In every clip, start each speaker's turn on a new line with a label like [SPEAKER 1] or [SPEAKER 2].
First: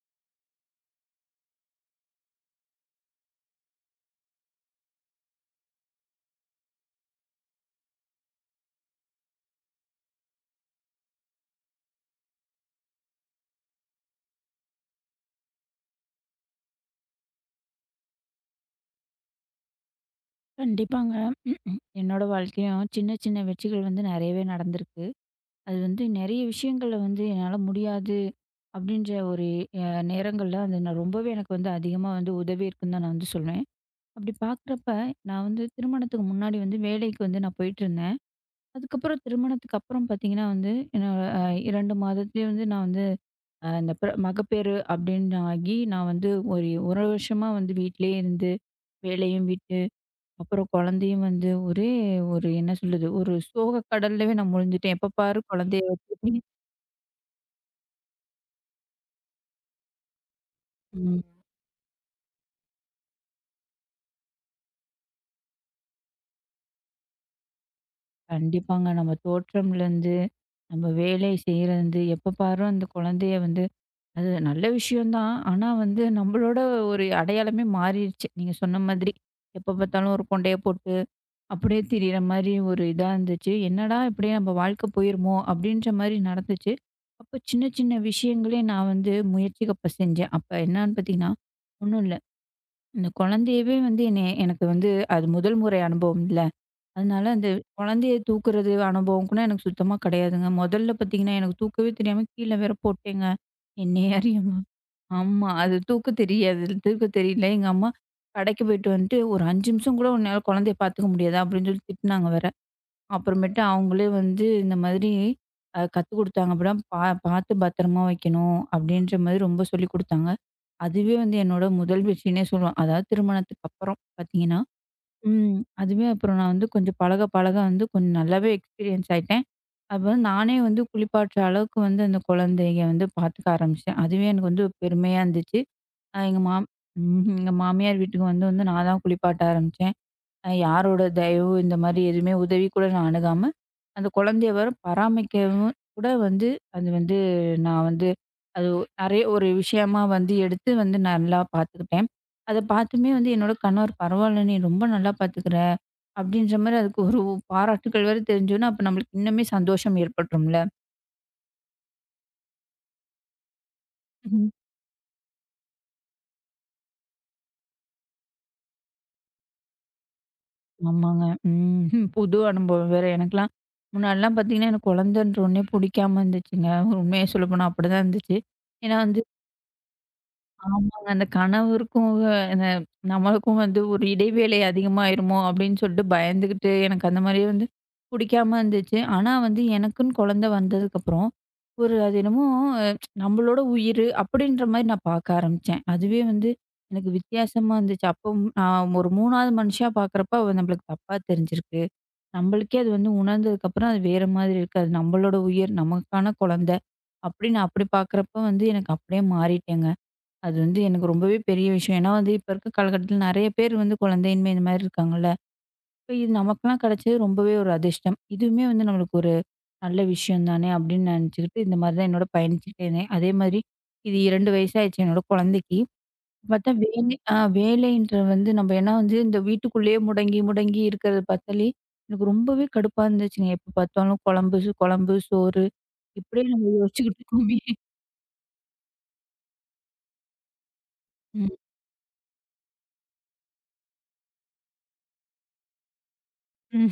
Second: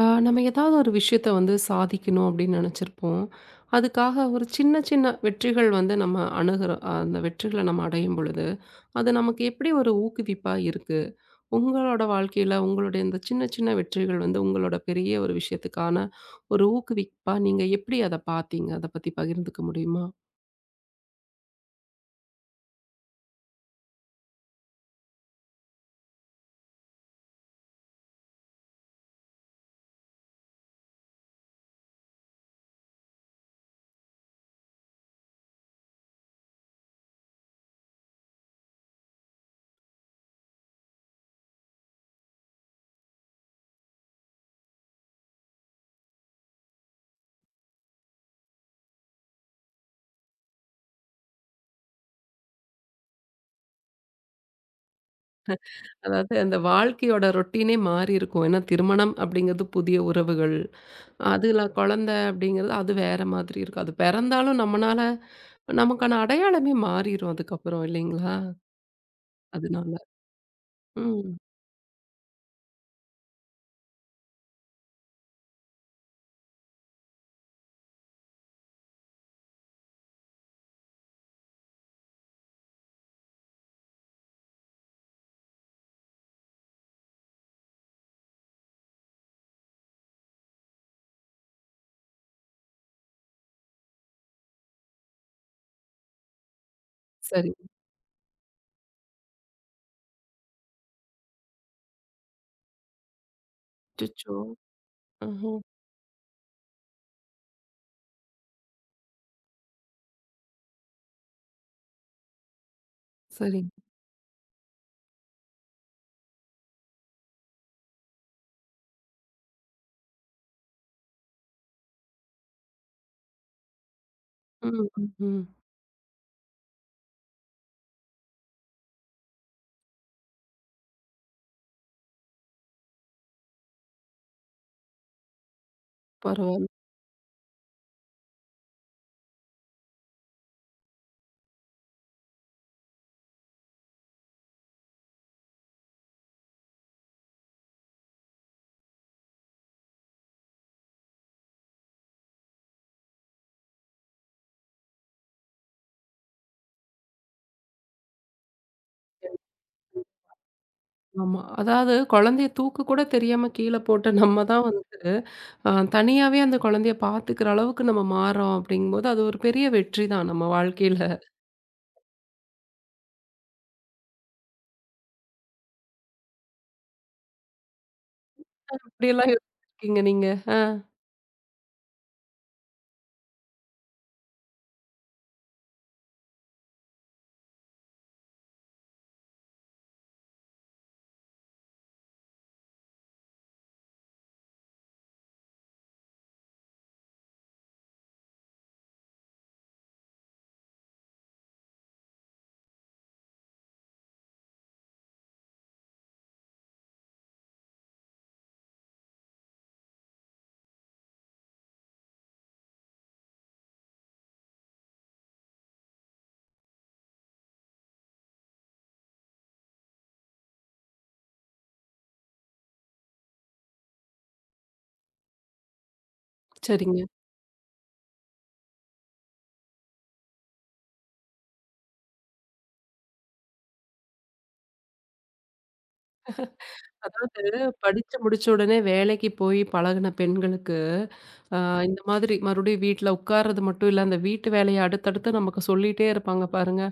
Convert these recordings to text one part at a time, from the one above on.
[SPEAKER 1] ஆ, நம்ம ஏதாவது ஒரு விஷயத்த வந்து சாதிக்கணும் அப்படின்னு நினச்சிருப்போம். அதுக்காக ஒரு சின்ன சின்ன வெற்றிகள் வந்து நம்ம அணுகிறோம். அந்த வெற்றிகளை நம்ம அடையும் பொழுது அது நமக்கு எப்படி ஒரு ஊக்குவிப்பாக இருக்குது. உங்களோட வாழ்க்கையில் உங்களுடைய இந்த சின்ன சின்ன வெற்றிகள் வந்து உங்களோட பெரிய ஒரு விஷயத்துக்கான ஒரு ஊக்குவிப்பாக நீங்கள் எப்படி அதை பார்த்தீங்க? அதை பற்றி பகிர்ந்துக்க முடியுமா?
[SPEAKER 2] கண்டிப்பாங்க. ம், ம். என்னோட வாழ்க்கையும் சின்ன சின்ன வெற்றிகள் வந்து நெறையவே நடந்திருக்கு. அது வந்து நெறைய விஷயங்கள்ல வந்து என்னால முடியாது அப்படின்ற ஒரு நேரங்கள்ல அது நான் ரொம்பவே எனக்கு வந்து அதிகமா வந்து உதவியிருக்குன்னு தான் நான் வந்து சொல்வேன். அப்படி பார்க்குறப்ப நான் வந்து திருமணத்துக்கு முன்னாடி வந்து வேலைக்கு வந்து நான் போயிட்டுருந்தேன். அதுக்கப்புறம் திருமணத்துக்கு அப்புறம் பார்த்தீங்கன்னா வந்து, என்னோட 2 மாதத்திலேயே வந்து நான் வந்து இந்த மகப்பேறு அப்படின்னு ஆகி நான் வந்து ஒரு 1 வருஷமா வந்து வீட்டிலேயே இருந்து வேலையும் விட்டு அப்புறம் குழந்தையும் வந்து ஒரே ஒரு என்ன சொல்றது, ஒரு சோக கடல்லவே நான் முழுந்துட்டேன். எப்ப பாரு குழந்தைய வச்சுட்டு
[SPEAKER 1] அதாவது அந்த வாழ்க்கையோட ரொட்டீனே மாறி இருக்கும். ஏன்னா திருமணம் அப்படிங்கிறது புதிய உறவுகள்,
[SPEAKER 2] ம்.
[SPEAKER 1] அதுல குழந்தை அப்படிங்கிறது அது வேற மாதிரி இருக்கும். அது பிறந்தாலும் நம்மனால நமக்கான அடையாளமே மாறிரும் அதுக்கப்புறம் இல்லைங்களா?
[SPEAKER 2] கண்டிப்பாங்க. நம்ம
[SPEAKER 1] அதனால.
[SPEAKER 2] தோற்றம்லேருந்து, நம்ம வேலை
[SPEAKER 1] ம்.
[SPEAKER 2] செய்றதுலேருந்து, எப்ப பாரு அந்த குழந்தைய வந்து அது நல்ல விஷயம் தான். ஆனா வந்து நம்மளோட ஒரு அடையாளமே மாறிடுச்சு. நீங்க சொன்ன மாதிரி. எப்ப பார்த்தாலும் ஒரு கொண்டைய போட்டு அப்படியே திரியிற மாரி ஒரு இதா இருந்துச்சு. என்னடா! இப்படியே நம்ம வாழ்க்கை போயிருமோ! அப்படின்ற மாரி நடந்துச்சு. அப்போ சின்ன சின்ன விஷயங்களே நான் வந்து முயற்சிக்கப்ப செஞ்சேன். அப்ப என்னான்னு பார்த்தீங்கன்னா, ஒண்ணும் இல்ல. இந்த குழந்தையவே வந்து என்னைய எனக்கு வந்து அது முதல் முறை அனுபவம் இல்ல. அதனால அந்த
[SPEAKER 1] சரி.
[SPEAKER 2] குழந்தைய தூக்குறது அனுபவம் கூட எனக்கு சுத்தமா கிடையாதுங்க. முதல்ல பார்த்தீங்கன்னா, எனக்கு தூக்கவே தெரியாம கீழ வேற போட்டேங்க. என்னைய
[SPEAKER 1] அச்சச்சோ!
[SPEAKER 2] அறியாம. ஆமா.
[SPEAKER 1] ம்ஹ்ம்.
[SPEAKER 2] அது தூக்க தெரியாது. தூக்க தெரியல. எங்க அம்மா கடைக்கு போயிட்டு வந்துட்டு, "ஒரு 5 நிமிஷம் கூட உன்னால குழந்தைய பார்த்துக்க முடியாதா?" அப்படின்னு சொல்லி திட்டுனாங்க வேற. அப்புறமேட்டு
[SPEAKER 1] சரி.
[SPEAKER 2] அவங்களே வந்து இந்த மாதிரி கத்துக் குடுத்தாங்க. "அப்படிலாம் பார்த்து பத்திரமா வைக்கணும்." அப்படின்ற மாதிரி ரொம்ப சொல்லிக் குடுத்தாங்க. அதுவே வந்து என்னோட முதல் வெற்றின்னே சொல்லலாம். அதாவது திருமணத்துக்கு அப்புறம் பார்த்தீங்கன்னா
[SPEAKER 1] ம், ம், ம்.
[SPEAKER 2] ம். அதுவே அப்புறம் நான் வந்து கொஞ்சம் பழக பழக வந்து கொஞ்சம் நல்லாவே எக்ஸ்பீரியன்ஸ் ஆயிட்டேன். அப்ப வந்து நானே வந்து குளிப்பாட்டுற அளவுக்கு வந்து அந்த குழந்தைய வந்து பார்த்துக்க ஆரம்பிச்சேன். அதுவே எனக்கு வந்து பெருமையா இருந்துச்சு. அ எங்க மாம்
[SPEAKER 1] பரவால்ல.
[SPEAKER 2] ம்ஹ்ம். எங்க மாமியார் வீட்டுக்கு வந்து வந்து நான் தான் குளிப்பாட்ட ஆரம்பிச்சேன். யாரோட தயவு இந்த மாரி எதுவுமே உதவி கூட நான் அணுகாம, அந்த குழந்தைய வேற பராமரிக்கவும் கூட வந்து அது வந்து நான் வந்து அது நெறைய ஒரு விஷயமா வந்து எடுத்து வந்து நல்லா பார்த்துக்கிட்டேன். அத பார்த்துமே வந்து என்னோட கணவர் "பரவால்ல நீ ரொம்ப நல்லா பார்த்துக்கிற" அப்படின்ற மாரி அதுக்கு ஒரு பாராட்டுக்கள் வேற தெரிஞ்சோன்னா, அப்ப நம்மளுக்கு இன்னுமே சந்தோஷம் ஏற்பட்டுரும்ல.
[SPEAKER 1] ஆமா. அதாவது குழந்தைய தூக்கு கூட தெரியாம கீழ போட்ட நம்ம
[SPEAKER 2] ம்ஹ்ம்.
[SPEAKER 1] தான் வந்து அ தனியாவே அந்த குழந்தைய பார்த்துக்கிற அளவுக்கு நம்ம மாறோம் அப்படிங்கும்போது, அது ஒரு பெரிய வெற்றி தான் நம்ம வாழ்க்கையில.
[SPEAKER 2] ஆமாங்க. ம். புது அனுபவம் வேற எனக்கெல்லாம். முன்னாடிலாம் பார்த்தீங்கன்னா, எனக்கு குழந்தன்ற ஒன்னே புடிக்காம இருந்துச்சுங்க. உண்மைய சொல்லப்போனா அப்படிதான் இருந்துச்சு. ஏன்னா வந்து
[SPEAKER 1] இப்படியெல்லாம் யோசிச்சிருக்கீங்க நீங்க. ஆ.
[SPEAKER 2] ஆமாங்க. அந்த கணவருக்கும் அந்த நம்மளுக்கும் வந்து ஒரு இடைவேளை அதிகமாயிருமோ! அப்பிடின்னு சொல்ட்டு பயந்துகிட்டு எனக்கு அந்த மாரியே வந்து பிடிக்காம இருந்துச்சு. ஆனா வந்து எனக்குன்னு குழந்தை வந்ததுக்கப்புறம், ஒரு அது என்னமோ அஹ், நம்மளோட உயிரு அப்பிடின்றமாரி நான் பார்க்க ஆரம்பிச்சேன். அதுவே வந்து எனக்கு வித்தியாசமா இருந்துச்சு. அப்போ நான் ஒரு 3வது மனுஷியா பார்க்குறப்ப அவ நம்மளுக்கு தப்பா தெரிஞ்சிருக்கு. நம்மளுக்கே அது வந்து உணர்ந்ததுக்கப்புறம் அது வேற மாதிரி இருக்கு. அது நம்மளோட உயிர், நமக்கான குழந்தை. அப்பிடின்னு அப்பிடி பார்க்குறப்ப வந்து எனக்கு அப்பிடியே மாறிட்டேங்க. அது வந்து எனக்கு ரொம்பவே பெரிய விஷயம். ஏன்னா வந்து இப்ப இருக்க காலகட்டத்துல நெறைய பேர் வந்து குழந்தையின்மை இந்த மாரி இருக்காங்கல்ல. இப்ப இது நமக்கெல்லாம் கிடைச்சது ரொம்பவே ஒரு அதிர்ஷ்டம். இதுவுமே வந்து நம்மளுக்கு ஒரு நல்ல விஷயம் தானே அப்படின்னு நினைச்சுக்கிட்டு இந்த மாரி தான் என்னோட பயணிச்சுட்டே இருந்தேன். அதே மாதிரி இது 2 வயசாயிடுச்சு என்னோட குழந்தைக்கு. பார்த்தா
[SPEAKER 1] சரிங்க.
[SPEAKER 2] வேலை வேலைன்ற வந்து நம்ம ஏன்னா வந்து இந்த வீட்டுக்குள்ளேயே முடங்கி, முடங்கி இருக்கிறத பார்த்தாலே எனக்கு ரொம்பவே கடுப்பா இருந்துச்சுங்க. எப்ப பார்த்தாலும் குழம்பு, குழம்பு, சோறு இப்படியே நம்ம யோசிச்சுக்கிட்டு
[SPEAKER 1] இது
[SPEAKER 2] இருக்கோமே.
[SPEAKER 1] படிச்சு முடிச்ச உடனே வேலைக்கு போய் பழகுன பெண்களுக்கு
[SPEAKER 2] ம்.
[SPEAKER 1] ஆ இந்த மாதிரி மறுபடியும் வீட்ல உட்கார்றது மட்டும் இல்ல, அந்த வீட்டு வேலைய அடுத்தடுத்து நமக்கு சொல்லிட்டே இருப்பாங்க பாருங்க.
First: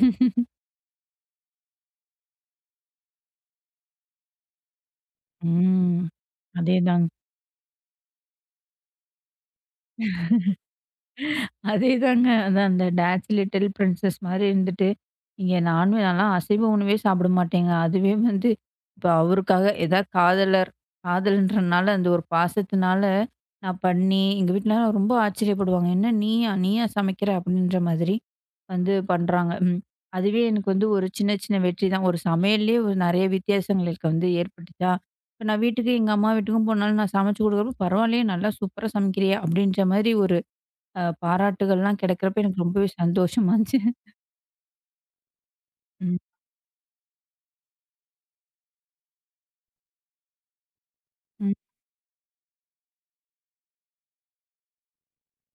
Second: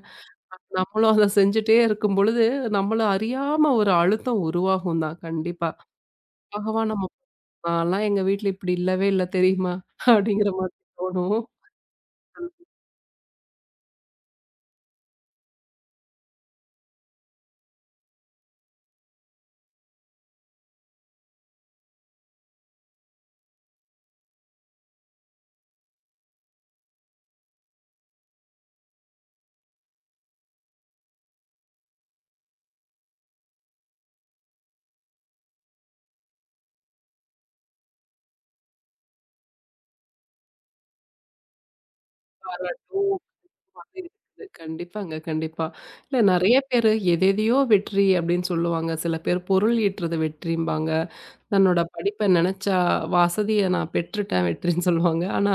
[SPEAKER 1] நம்மளும் அத செஞ்சுட்டே இருக்கும் பொழுது, நம்மள அறியாம ஒரு அழுத்தம் உருவாகும் தான் கண்டிப்பா.
[SPEAKER 2] ம்.
[SPEAKER 1] பகவான் நம்ம
[SPEAKER 2] அதேதாங்க.
[SPEAKER 1] நான்லாம் எங்க வீட்ல இப்படி இல்லவே இல்ல தெரியுமா? அப்படிங்கிற மாதிரி தோணும்.
[SPEAKER 2] அதேதாங்க. அதான் அந்த டான்ஸ் லிட்டில் பிரின்சஸ் மாரி இருந்துட்டு, இங்க நான்லாம் அசைவ உணவே சாப்பிட மாட்டேங்க. அதுவே வந்து இப்ப அவருக்காக ஏதாவது காதலர், காதலன்றனால அந்த ஒரு பாசத்தினால நான் பண்ணி, எங்க வீட்லலாம் ரொம்ப ஆச்சரியப்படுவாங்க. "என்ன நீயா? நீயா சமைக்கிற?" அப்படின்ற மாதிரி வந்து பண்றாங்க. ம். அதுவே எனக்கு வந்து ஒரு சின்ன சின்ன வெற்றி தான். ஒரு சமையல்லயே ஒரு நெறைய வித்தியாசங்கள் எனக்கு வந்து ஏற்பட்டுச்சா, இப்ப நான் வீட்டுக்கு எங்க அம்மா வீட்டுக்கும் போனாலும் நான் சமைச்சு குடுக்குறப்போ, "பரவாயில்லையே! நல்லா சூப்பரா சமைக்கிறியே!" அப்படின்ற மாரி ஒரு பாராட்டுகள்லாம் கிடைக்கிறப்ப எனக்கு ரொம்பவே சந்தோஷமா இருந்துச்சு.
[SPEAKER 1] இருக்குது. கண்டிப்பாங்க, கண்டிப்பா. இல்ல
[SPEAKER 2] ம்.
[SPEAKER 1] நெறைய பேரு எதெதையோ வெற்றி அப்டின்னு சொல்லுவாங்க. சில பேர் பொருள் ஈட்டுறது வெற்றிம்பாங்க.
[SPEAKER 2] ம்.
[SPEAKER 1] தன்னோட படிப்ப நெனச்சா வசதிய நான் பெற்றுட்டேன் வெற்றின்னு சொல்லுவாங்க. ஆனா,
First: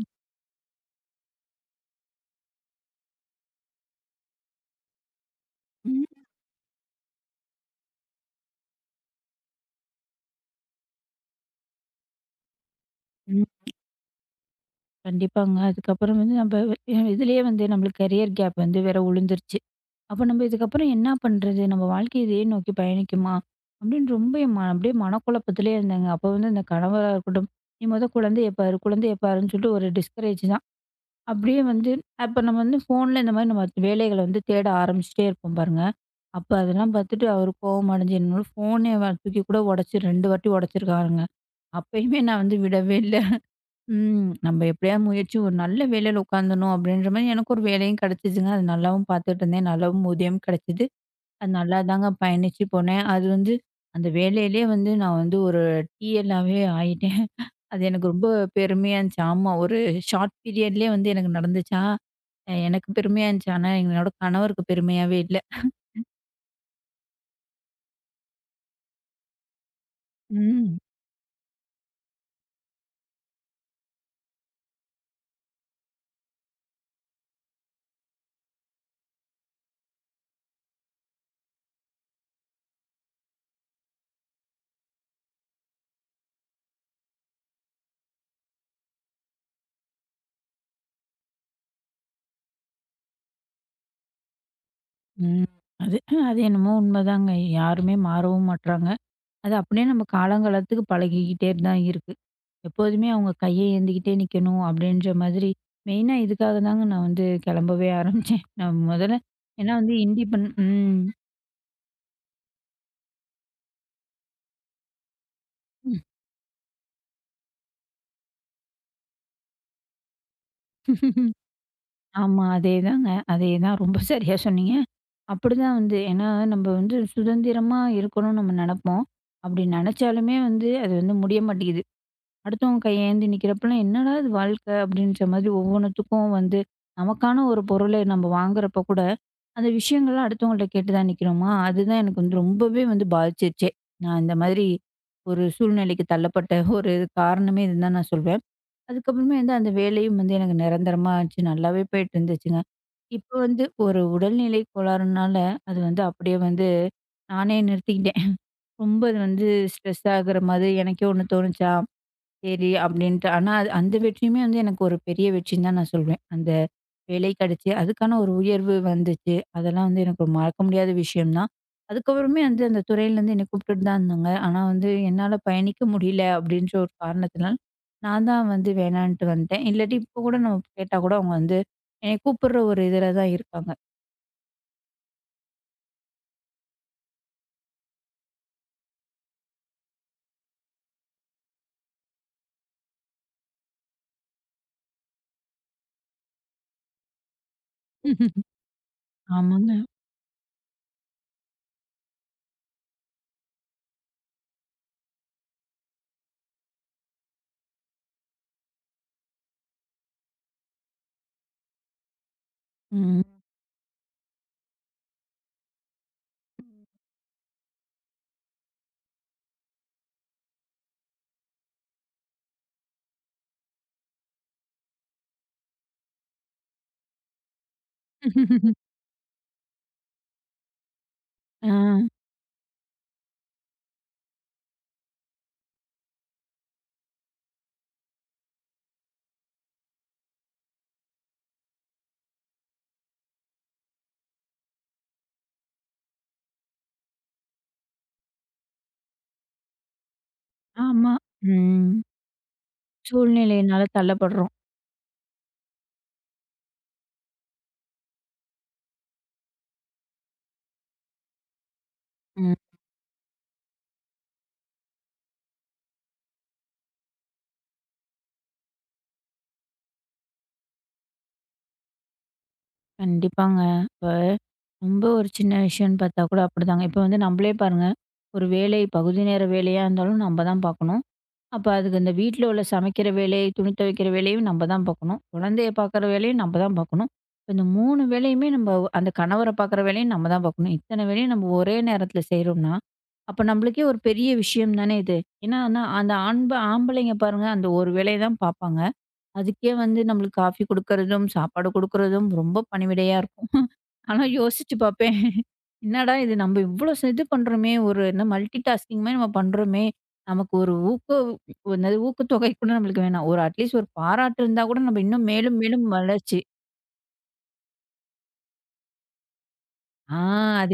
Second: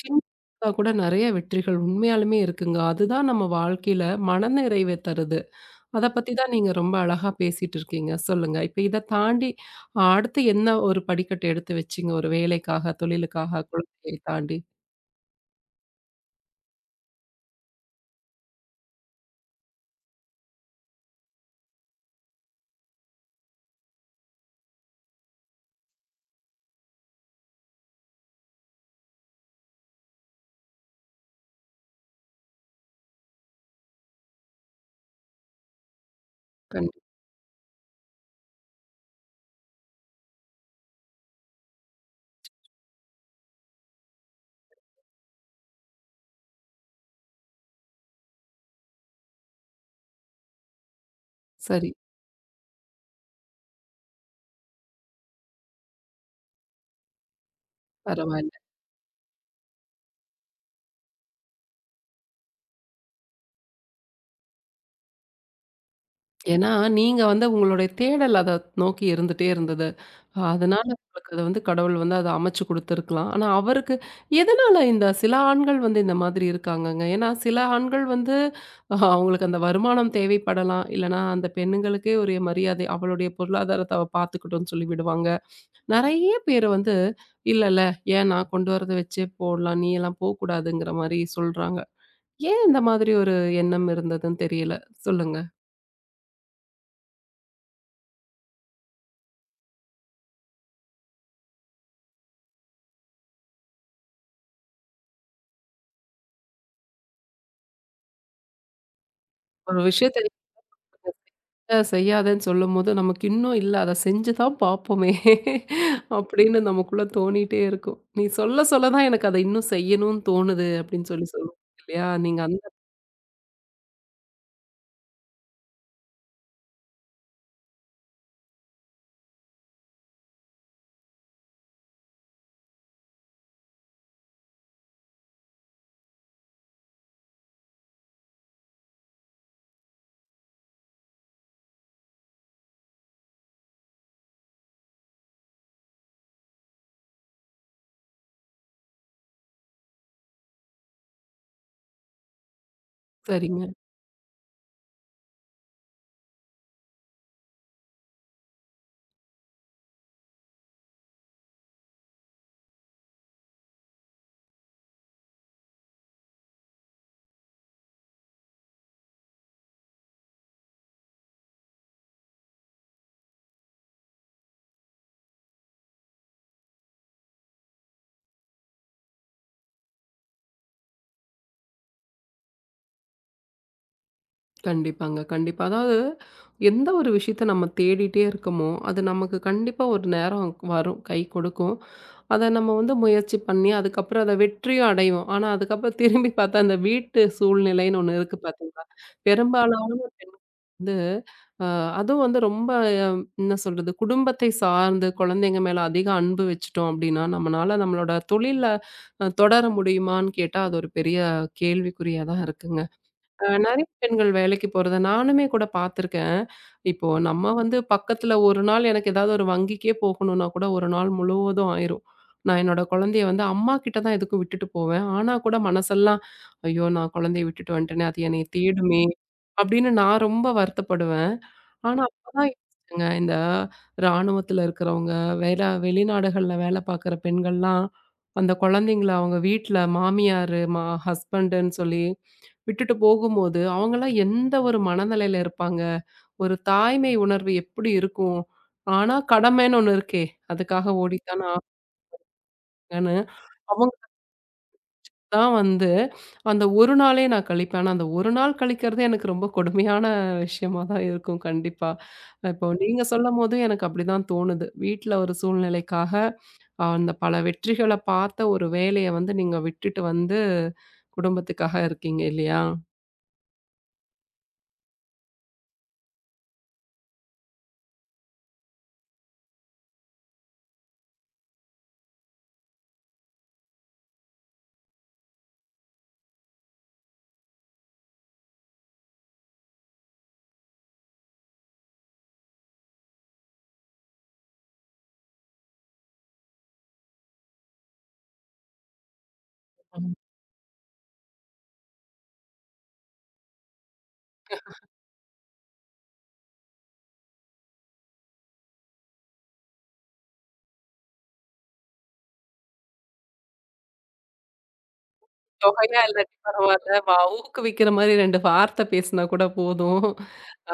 [SPEAKER 1] சின்னதா கூட நெறைய வெற்றிகள் உண்மையாலுமே இருக்குங்க. அதுதான் நம்ம வாழ்க்கையில மனநிறைவை தருது.
[SPEAKER 2] ம்.
[SPEAKER 1] அத பத்தி தான் நீங்க ரொம்ப அழகா பேசிட்டு இருக்கீங்க. சொல்லுங்க. இப்ப இத தாண்டி அடுத்து என்ன ஒரு படிக்கட்டு எடுத்து வச்சீங்க? ஒரு வேலைக்காக,
[SPEAKER 2] ம்.
[SPEAKER 1] தொழிலுக்காக, குழந்தையை தாண்டி?
[SPEAKER 2] கண்டிப்பாங்க. அதுக்கப்புறம் வந்து நம்ப இதுலயே வந்து நம்மளுக்கு கரியர் கேப் வந்து வேற விழுந்துருச்சு. அப்ப நம்ம இதுக்கப்புறம் என்ன பண்றது? நம்ம வாழ்க்கை இதையே நோக்கி பயணிக்குமா? அப்படின்னு ரொம்ப என் ம அப்படியே மனக்குழப்பத்திலேயே இருந்தேங்க. அப்ப வந்து அந்த கணவரா இருக்கட்டும், "நீ மொத குழந்தைய பாரு, குழந்தைய பாருன்னு" சொல்லிட்டு ஒரு டிஸ்கரேஜ் தான். அப்படியே வந்து அப்ப நம்ம வந்து ஃபோன்ல இந்த மாரி நம்ம வேலைகள வந்து தேட ஆரம்பிச்சுட்டே இருப்போம் பாருங்க. அப்ப அதெல்லாம்
[SPEAKER 1] கண்டிப்பா.
[SPEAKER 2] பார்த்துட்டு அவரு கோவம் அடைஞ்சு என்னோட ஃபோனே தூக்கி கூட உடைச்சு 2 வாட்டி உடைச்சிருக்காருங்க. அப்பயுமே நான் வந்து விடவே இல்ல. ம் நம்ம எப்படியாவது முயற்சி ஒரு நல்ல வேலையில உட்காந்துரணும் அப்படின்ற மாரி எனக்கு ஒரு வேலையும் கிடைச்சுதுங்க. அது நல்லாவும் பார்த்துட்டு இருந்தேன். நல்லாவும் ஊதியம் கிடைச்சது. அது நல்லா
[SPEAKER 1] சரி.
[SPEAKER 2] தாங்க பயணிச்சு போனேன். அது வந்து அந்த வேலையிலேயே வந்து நான் வந்து ஒரு டிஎல்லாவே ஆயிட்டேன். அது எனக்கு ரொம்ப
[SPEAKER 1] பரவால்ல.
[SPEAKER 2] பெருமையா இருந்துச்சு. ஆமா ஒரு ஷார்ட் பீரியட்லயே வந்து எனக்கு நடந்துச்சா! எனக்கு பெருமையா இருந்துச்சு. ஆனா, என்னோட கணவருக்கு பெருமையாவே இல்ல.
[SPEAKER 1] ஏன்னா, நீங்க வந்து உங்களுடைய தேடல் அத நோக்கி இருந்துட்டே இருந்தது.
[SPEAKER 2] ம்.
[SPEAKER 1] அதனால ம். உங்களுக்கு அது வந்து கடவுள் வந்து அத அமைச்சு குடுத்துருக்கலாம். ஆனா, அவருக்கு எதனால இந்த சில ஆண்கள் வந்து இந்த மாதிரி இருக்காங்கங்க? ஏன்னா, சில ஆண்கள் வந்து அவங்களுக்கு அந்த வருமானம் தேவைப்படலாம். இல்லன்னா, அந்த பெண்ணுங்களுக்கே ஒரு மரியாதை, அவளுடைய பொருளாதாரத்த அவ பார்த்துக்கட்டும்னு சொல்லி விடுவாங்க. நெறைய பேர் வந்து, இல்லல்ல ஏன் நான் கொண்டு வரத வச்சே போடலாம், நீ எல்லாம் போக்கூடாதுங்கிற மாரி சொல்றாங்க. ஏன் இந்த மாதிரி ஒரு எண்ணம் இருந்ததுன்னு தெரியல. சொல்லுங்க.
[SPEAKER 2] ம். அது அது என்னமோ உண்மதாங்க. யாருமே மாறவும் மாட்றாங்க. அது அப்படியே நம்ம காலங்காலத்துக்கு பழகிக்கிட்டே தான் இருக்கு. எப்போதுமே அவங்க கைய ஏந்திக்கிட்டே நிக்கணும் அப்படின்ற மாதிரி, மெயினா இதுக்காக தாங்க நான் வந்து கிளம்பவே ஆரம்பிச்சேன். நான் முதல்ல ஏன்னா
[SPEAKER 1] ஒரு
[SPEAKER 2] வந்து
[SPEAKER 1] விஷயத்த செய்யாதேன்னு சொல்லும்போது, நமக்கு இன்னும் இல்ல அத செஞ்சு தான் பார்ப்போமே! அப்படின்னு நமக்குள்ள தோணிட்டே இருக்கும். நீ சொல்ல சொல்ல தான் எனக்கு அத இன்னும் செய்யணும்னு தோணுது அப்படின்னு சொல்லி
[SPEAKER 2] ம்.
[SPEAKER 1] சொல்லுவோம் இல்லையா? நீங்க
[SPEAKER 2] ஆமா.
[SPEAKER 1] அந்த
[SPEAKER 2] அதேதாங்க. அதேதான். ரொம்ப சரியா சொன்னீங்க. அப்படிதான் வந்து ஏன்னா நம்ம வந்து சுதந்திரமா இருக்கணும்னு நம்ம நெனப்போம். அப்படி நெனச்சாலுமே வந்து அது வந்து முடிய மாட்டேங்குது. அடுத்தவங்க கை ஏந்தி நிக்கிறப்பலாம், "என்னடா இது வாழ்க்க!" அப்படின்ற மாதிரி ஒவ்வொன்னுத்துக்கும் வந்து, நமக்கான ஒரு பொருளை நம்ம வாங்குறப்ப கூட, அந்த விஷயங்கள்லாம் அடுத்தவங்கள்ட்ட கேட்டு தான் நிக்கிறோமா? அதுதான் எனக்கு வந்து ரொம்பவே வந்து பாதிச்சிருச்சே. நான் இந்த மாதிரி ஒரு சூழ்நிலைக்கு தள்ளப்பட்ட ஒரு காரணமே இதுன்னு தான் நான் சொல்வேன். அதுக்கப்புறமே வந்து அந்த வேலையும் வந்து எனக்கு நிரந்தரமா ஆச்சு. நல்லாவே போயிட்டு இருந்துச்சுங்க. இப்ப வந்து
[SPEAKER 1] சரிங்க.
[SPEAKER 2] ஒரு உடல்நிலை கோளாறுனால, அது வந்து அப்படியே வந்து நானே நிறுத்திக்கிட்டேன். ரொம்ப அது வந்து ஸ்ட்ரெஸ் ஆகுற மாதிரி எனக்கே ஒண்ணு தோணுச்சா? சரி அப்படின்ட்டு. ஆனா, அது அந்த வெற்றியுமே வந்து எனக்கு ஒரு பெரிய வெற்றின்னு தான் நான் சொல்வேன். அந்த வேலை கிடைச்சு, அதுக்கான ஒரு உயர்வு வந்துச்சு. அதெல்லாம் வந்து எனக்கு ஒரு மறக்க முடியாத விஷயம் தான். அதுக்கப்புறமே வந்து அந்த துறையிலேருந்து என்னை கூப்பிட்டுட்டு தான் இருந்தாங்க. ஆனா வந்து என்னால பயணிக்க முடியல அப்படின்ற ஒரு காரணத்தினால், நான் தான் வந்து வேணான்ட்டு வந்துட்டேன். இல்லாட்டி இப்போ கூட நம்ம கேட்டா கூட அவங்க வந்து என்னை கூப்பிடுற ஒரு இதில தான் இருக்காங்க.
[SPEAKER 1] கண்டிப்பாங்க. கண்டிப்பா. அதாவது எந்த ஒரு விஷயத்த நம்ம தேடிட்டே இருக்கமோ, அது நமக்கு கண்டிப்பா ஒரு நேரம் வரும். கை கொடுக்கும். அத நம்ம வந்து முயற்சி பண்ணி, அதுக்கப்புறம் அத வெற்றியும் அடைவோம். ஆனா, அதுக்கப்புறம் திரும்பி பார்த்தா, அந்த வீட்டு சூழ்நிலைன்னு ஒண்ணு இருக்கு பார்த்தீங்களா?
[SPEAKER 2] ஆமாங்க.
[SPEAKER 1] பெரும்பாலான வந்து அ அதுவும் வந்து ரொம்ப அஹ், என்ன சொல்றது, குடும்பத்தை சார்ந்து குழந்தைங்க மேல அதிக அன்பு வச்சுட்டோம் அப்படின்னா, நம்மனால நம்மளோட தொழில தொடர முடியுமான்னு கேட்டா, அது ஒரு பெரிய கேள்விக்குறியா தான் இருக்குங்க.
[SPEAKER 2] ம்.
[SPEAKER 1] நெறைய பெண்கள் வேலைக்கு போறத நானுமே கூட பார்த்துருக்கேன். இப்போ நம்ம வந்து பக்கத்துல ஒரு நாள் எனக்கு ஏதாவது ஒரு வங்கிக்கே போகணும்னா கூட ஒரு நாள் முழுவதும் ஆயிரும். நான் என்னோட குழந்தைய வந்து அம்மா கிட்ட தான் எதுக்கும் விட்டுட்டு போவேன். ஆனா கூட மனசெல்லாம், "ஐயோ! நான் குழந்தைய விட்டுட்டு வந்துட்டேனே! அது என்னைய தேடுமே!" அப்படின்னு நான் ரொம்ப வருத்தப்படுவேன்.
[SPEAKER 2] ஆ.
[SPEAKER 1] ஆனா அப்பதான் யோசிச்சேங்க, இந்த ராணுவத்துல இருக்கிறவங்க, வேல வெளிநாடுகள்ல வேல பார்க்குற பெண்கள்லாம், அந்த குழந்தைங்கள அவங்க வீட்ல மாமியாரு, மா ஹஸ்பண்டுன்னு சொல்லி விட்டுட்டு போகும்போது, அவங்கலாம் எந்த ஒரு மனநிலையில இருப்பாங்க? ஒரு தாய்மை உணர்வு எப்படி இருக்கும்? ஆனா, கடமைன்னு ஒண்ணு இருக்கே, அதுக்காக
[SPEAKER 2] ஆமா.
[SPEAKER 1] ஓடித்தானே
[SPEAKER 2] ம்.
[SPEAKER 1] ஆகணும்னு,
[SPEAKER 2] சூழ்நிலையினால
[SPEAKER 1] அவங்க
[SPEAKER 2] தள்ளப்படுறோம்.
[SPEAKER 1] தான் வந்து அந்த ஒரு நாளே நான் கழிப்பேன். ஆனா, அந்த ஒரு நாள் கழிக்கிறதே எனக்கு ரொம்ப கொடுமையான விஷயமா தான் இருக்கும் கண்டிப்பா. இப்போ நீங்க சொல்லும்போது எனக்கு அப்படிதான் தோணுது. வீட்ல ஒரு சூழ்நிலைக்காக, அந்த பல வெற்றிகள பார்த்த ஒரு வேலைய வந்து நீங்க விட்டுட்டு வந்து, குடும்பத்துக்காக இருக்கீங்க இல்லையா?
[SPEAKER 2] கண்டிப்பாங்க. இப்ப ரொம்ப ஒரு சின்ன விஷயம்ன்னு பார்த்தா கூட அப்படிதாங்க. இப்ப வந்து நம்மளே பாருங்க, ஒரு வேலை பகுதி நேர வேலையா இருந்தாலும் நம்ம தான் பார்க்கணும். அப்ப அதுக்கு இந்த வீட்ல உள்ள சமைக்கிற வேலை, துணி துவைக்கிற வேலையும் நம்ம தான் பார்க்கணும். குழந்தைய பார்க்குற வேலையும் நம்ம தான் பார்க்கணும். இப்போ இந்த 3 வேலையுமே நம்ம அந்த கணவர பார்க்குற வேலையும் நம்ம தான் பார்க்கணும். இத்தனை வேலையும் நம்ம ஒரே நேரத்தில செய்றோம்னா, அப்ப நம்மளுக்கே ஒரு பெரிய விஷயம் தானே இது. ஏன்னா, ஆனா, அந்த ஆம்பளைங்க பாருங்க அந்த ஒரு வேலைய தான் பார்ப்பாங்க. அதுக்கே வந்து நம்மளுக்கு காஃபி குடுக்குறதும், சாப்பாடு குடுக்குறதும் ரொம்ப பணிவிடையா இருக்கும். ஆனா யோசிச்சு பார்ப்பேன். என்னடா இது நம்ம இவ்ளோ இது பண்றோமே! ஒரு என்ன மல்டி டாஸ்கிங் மாரி நம்ம பண்றோமே! நமக்கு ஒரு என்னது ஊக்கத்தொகை கூட நம்மளுக்கு வேணாம். ஒரு அட்லீஸ்ட் ஒரு பாராட்டு இருந்தா கூட நம்ம இன்னும் மேலும் மேலும்
[SPEAKER 1] தொகையா இல்லாட்டி
[SPEAKER 2] வளர்ச்சி.
[SPEAKER 1] பரவால்ல. ஊக்குவிக்கிற மாரி 2 வார்த்தை பேசினா கூட போதும்.
[SPEAKER 2] ஆ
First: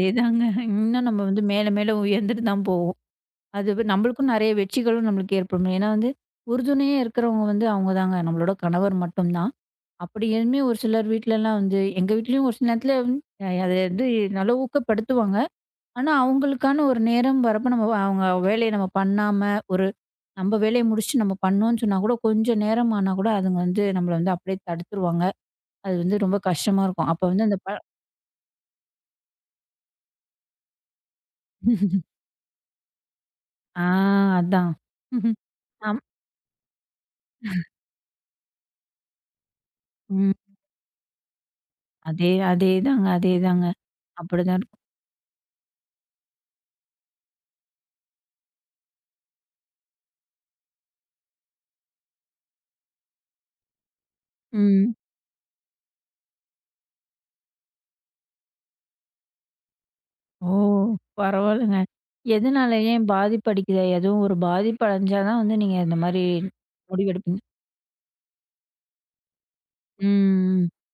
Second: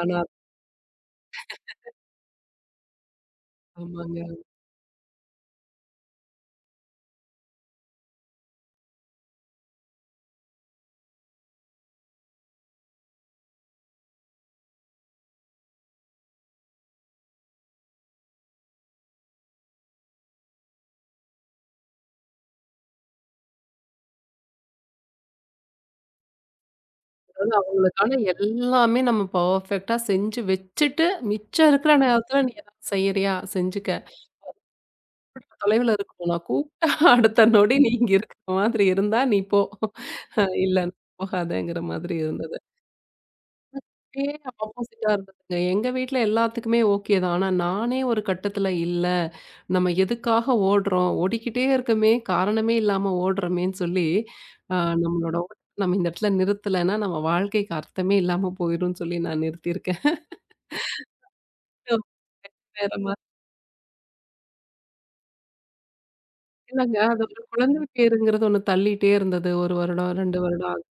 [SPEAKER 1] ஆனா
[SPEAKER 2] இன்னும் நம்ம வந்து மேல மேல உயர்ந்துட்டு தான் போவோம். அது
[SPEAKER 1] ஆமாங்க.
[SPEAKER 2] நம்மளுக்கும் நெறைய வெற்றிகளும் நம்மளுக்கு ஏற்படும். ஏன்னா வந்து, உறுதுணையா இருக்கிறவங்க வந்து அவங்க தாங்க. நம்மளோட கணவர் மட்டும் தான். அப்படியுமே ஒரு சிலர் வீட்லலாம் வந்து எங்க வீட்லயும் ஒரு சில நேரத்துல அது வந்து நல்லா ஊக்கப்படுத்துவாங்க. ஆனா அவங்களுக்கான ஒரு நேரம் வரப்ப நம்ம அவங்க வேலைய நம்ம பண்ணாம, ஒரு நம்ம வேலைய முடிச்சுட்டு நம்ம பண்ணோம்ன்னு சொன்னா கூட, கொஞ்சம் நேரம் ஆனா கூட அதுங்க வந்து நம்மள வந்து அப்படியே தடுத்துருவாங்க. அது வந்து ரொம்ப கஷ்டமா இருக்கும். அப்ப வந்து
[SPEAKER 1] அதாவது
[SPEAKER 2] அந்த
[SPEAKER 1] அவங்களுக்கான எல்லாமே நம்ம பெர்ஃபெக்ட்டா செஞ்சு வச்சுட்டு, மிச்சம் இருக்கிற நேரத்தில நீ ஏதாவது செய்யறியா?
[SPEAKER 2] ஆ
[SPEAKER 1] செஞ்சுக்க.
[SPEAKER 2] அதான்.
[SPEAKER 1] கூட்ட தொலைவில
[SPEAKER 2] ஆம்.
[SPEAKER 1] இருக்கணும். நான் கூப்பிட்டா அடுத்த நொடி நீ இங்க இருக்கிற மாதிரி இருந்தா, நீ போ.
[SPEAKER 2] ம்.
[SPEAKER 1] இல்ல போகாதேங்கிற மாதிரி
[SPEAKER 2] அதே
[SPEAKER 1] இருந்தது.
[SPEAKER 2] அதேதாங்க, அதேதாங்க.
[SPEAKER 1] அப்படியே
[SPEAKER 2] அப்படிதான் இருக்கும்.
[SPEAKER 1] ஆப்போசிட்டா இருந்ததுங்க. எங்க வீட்ல எல்லாத்துக்குமே ஓகே தான். ஆனா நானே ஒரு கட்டத்துல இல்ல, நம்ம எதுக்காக ஓடுறோம்? ஓடிக்கிட்டே இருக்கமே, காரணமே இல்லாம ஓடுறோமேன்னு சொல்லி, அ
[SPEAKER 2] ம்.
[SPEAKER 1] நம்மளோட ஓட்டத்த நம்ம இந்த இடத்துல நிறுத்தலைன்னா, நம்ம வாழ்க்கைக்கு அர்த்தமே இல்லாம போயிரும்ன்னு சொல்லி நான் நிறுத்தியிருக்கேன்.
[SPEAKER 2] ஓ! பரவால்லங்க. எதனால
[SPEAKER 1] வேற
[SPEAKER 2] ஏன்
[SPEAKER 1] மாதிரி
[SPEAKER 2] பாதிப்படைக்குதா? எதுவும் ஒரு பாதிப்பு அடைஞ்சா தான் வந்து நீங்க இந்த மாரி
[SPEAKER 1] இல்லங்க. அது ஒரு
[SPEAKER 2] முடிவெடுப்பீங்க.
[SPEAKER 1] குழந்தை பேருங்கிறது ஒண்ணு தள்ளிட்டே இருந்தது. 1 வருடம், 2
[SPEAKER 2] ம்.
[SPEAKER 1] வருடம் ஆகுது.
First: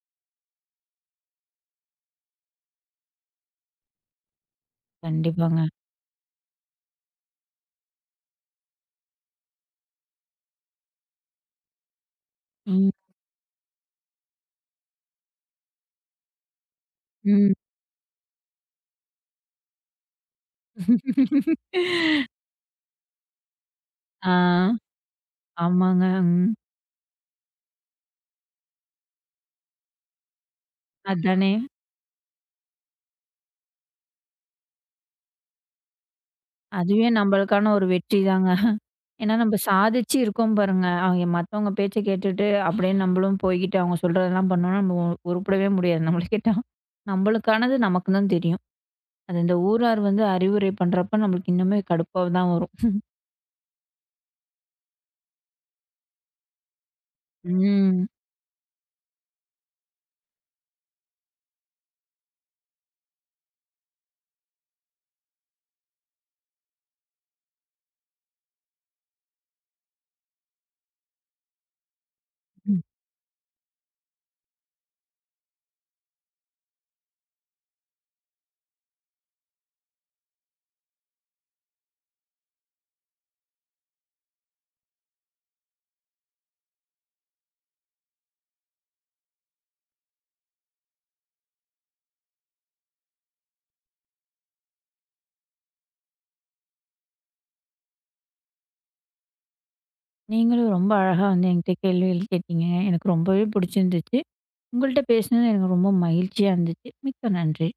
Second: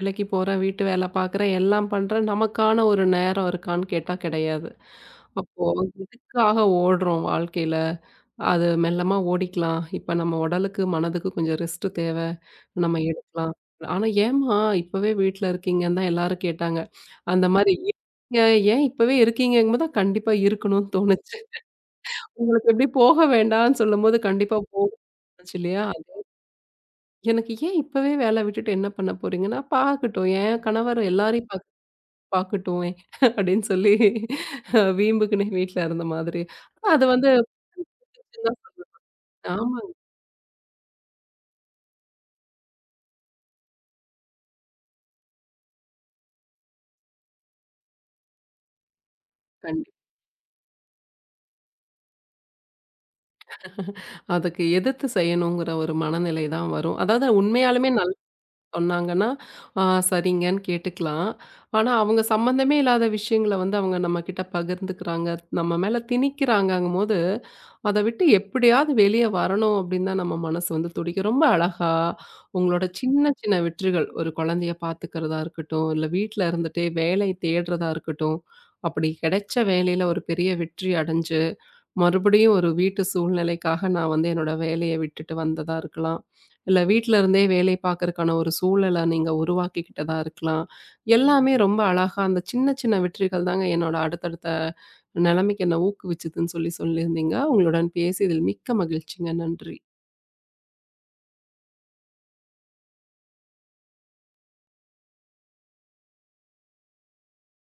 [SPEAKER 1] வேலைக்கு போறேன், வீட்டு வேலை பார்க்குறேன், எல்லாம் பண்றேன். நமக்கான ஒரு நேரம் இருக்கான்னு கேட்டா கிடையாது. அப்போ
[SPEAKER 2] கண்டிப்பாங்க.
[SPEAKER 1] எதுக்காக ஓடுறோம் வாழ்க்கையில? அது மெல்லமா ஓடிக்கலாம். இப்ப நம்ம உடலுக்கு, மனதுக்கு கொஞ்சம் ரெஸ்ட் தேவ.
[SPEAKER 2] ம்,
[SPEAKER 1] நம்ம எடுக்கலாம். ஆனா, "ஏம்மா இப்பவே வீட்ல இருக்கீங்கன்னு தான் எல்லாரும் கேட்டாங்க." அந்த
[SPEAKER 2] ம்.
[SPEAKER 1] மாரி "நீங்க ஏன் இப்பவே இருக்கீங்கங்கும்போது தான் கண்டிப்பா இருக்கணும்னு தோணுச்சு. உங்களுக்கு எப்படி போக வேண்டாம்ன்னு சொல்லும்போது
[SPEAKER 2] ஆ,
[SPEAKER 1] கண்டிப்பா போ தோணுச்சு இல்லையா?
[SPEAKER 2] ஆமாங்க.
[SPEAKER 1] அது
[SPEAKER 2] ம்.
[SPEAKER 1] எனக்கு "ஏன் இப்பவே வேல விட்டுட்டு என்ன பண்ண போறீங்கன்னா?" "பாக்கட்டும். என் கணவர் எல்லாரையும்
[SPEAKER 2] அதானே.
[SPEAKER 1] பாக்கட்டும்" அப்படின்னு சொல்லி வீம்புக்குன்னே வீட்ல இருந்த மாதிரி. அது
[SPEAKER 2] அதுவே
[SPEAKER 1] வந்து
[SPEAKER 2] நம்மளுக்கான ஒரு வெற்றி தாங்க. ஏன்னா நம்ம
[SPEAKER 1] ஆமாங்க.
[SPEAKER 2] சாதிச்சு இருக்கோம் பாருங்க. அவங்க மத்தவங்க பேச்ச கேட்டுட்டு அப்படியே நம்மளும் போய்கிட்டு அவங்க சொல்றதெல்லாம் பண்ணோம்னா நம்ம உருப்படவே முடியாது. நம்மளுக்கேட்டா நம்மளுக்கானது நமக்கு தான் தெரியும். அது இந்த
[SPEAKER 1] கண்டிப்பா.
[SPEAKER 2] ஊரார் வந்து அறிவுரை பண்றப்ப நம்மளுக்கு இன்னுமே கடுப்பா தான் வரும்.
[SPEAKER 1] அதுக்கு எதிர்த்து செய்யணுங்கிற ஒரு மனநிலை தான் வரும். அதாவது உண்மையாலுமே
[SPEAKER 2] ம்.
[SPEAKER 1] நல்லா சொன்னாங்கன்னா, ஆ சரிங்கன்னு கேட்டுக்கலாம். ஆனா, அவங்க சம்மந்தமே இல்லாத விஷயங்கள வந்து அவங்க நம்மகிட்ட பகிர்ந்துக்கிறாங்க. நம்ம மேல திணிக்கிறாங்கங்கும்போது, அத விட்டு எப்படியாவது வெளிய வரணும் அப்படின்னு தான் நம்ம மனசு வந்து துடிக்கும். ரொம்ப அழகா
[SPEAKER 2] ம்.
[SPEAKER 1] உங்களோட சின்ன சின்ன வெற்றிகள், ஒரு குழந்தைய பார்த்துக்கிறதா இருக்கட்டும், இல்ல வீட்ல இருந்துட்டே வேலை தேடுறதா இருக்கட்டும், அப்படி கிடைச்ச வேலையில ஒரு பெரிய வெற்றி அடைஞ்சு மறுபடியும் ஒரு வீட்டு சூழ்நிலைக்காக நான் வந்து என்னோட வேலைய விட்டுட்டு வந்ததா இருக்கலாம். இல்ல வீட்ல இருந்தே வேலை பார்க்கறக்கான ஒரு சூழல நீங்க உருவாக்கிக்கிட்டதா இருக்கலாம். எல்லாமே ரொம்ப அழகா அந்த சின்ன சின்ன வெற்றிகள் தாங்க என்னோட அடுத்தடுத்த நிலைமைக்கு என்ன ஊக்குவிச்சதுன்னு சொல்லி சொல்லியிருந்தீங்க. உங்களுடன் பேசியதில் மிக்க மகிழ்ச்சிங்க. நன்றி.
[SPEAKER 2] நீங்களும் ரொம்ப அழகா வந்து என்கிட்ட கேள்விகள் கேட்டீங்க. எனக்கு ரொம்பவே பிடிச்சிருந்துச்சு. உங்கள்ட்ட பேசினது எனக்கு ரொம்ப மகிழ்ச்சியா இருந்துச்சு. மிக்க நன்றி.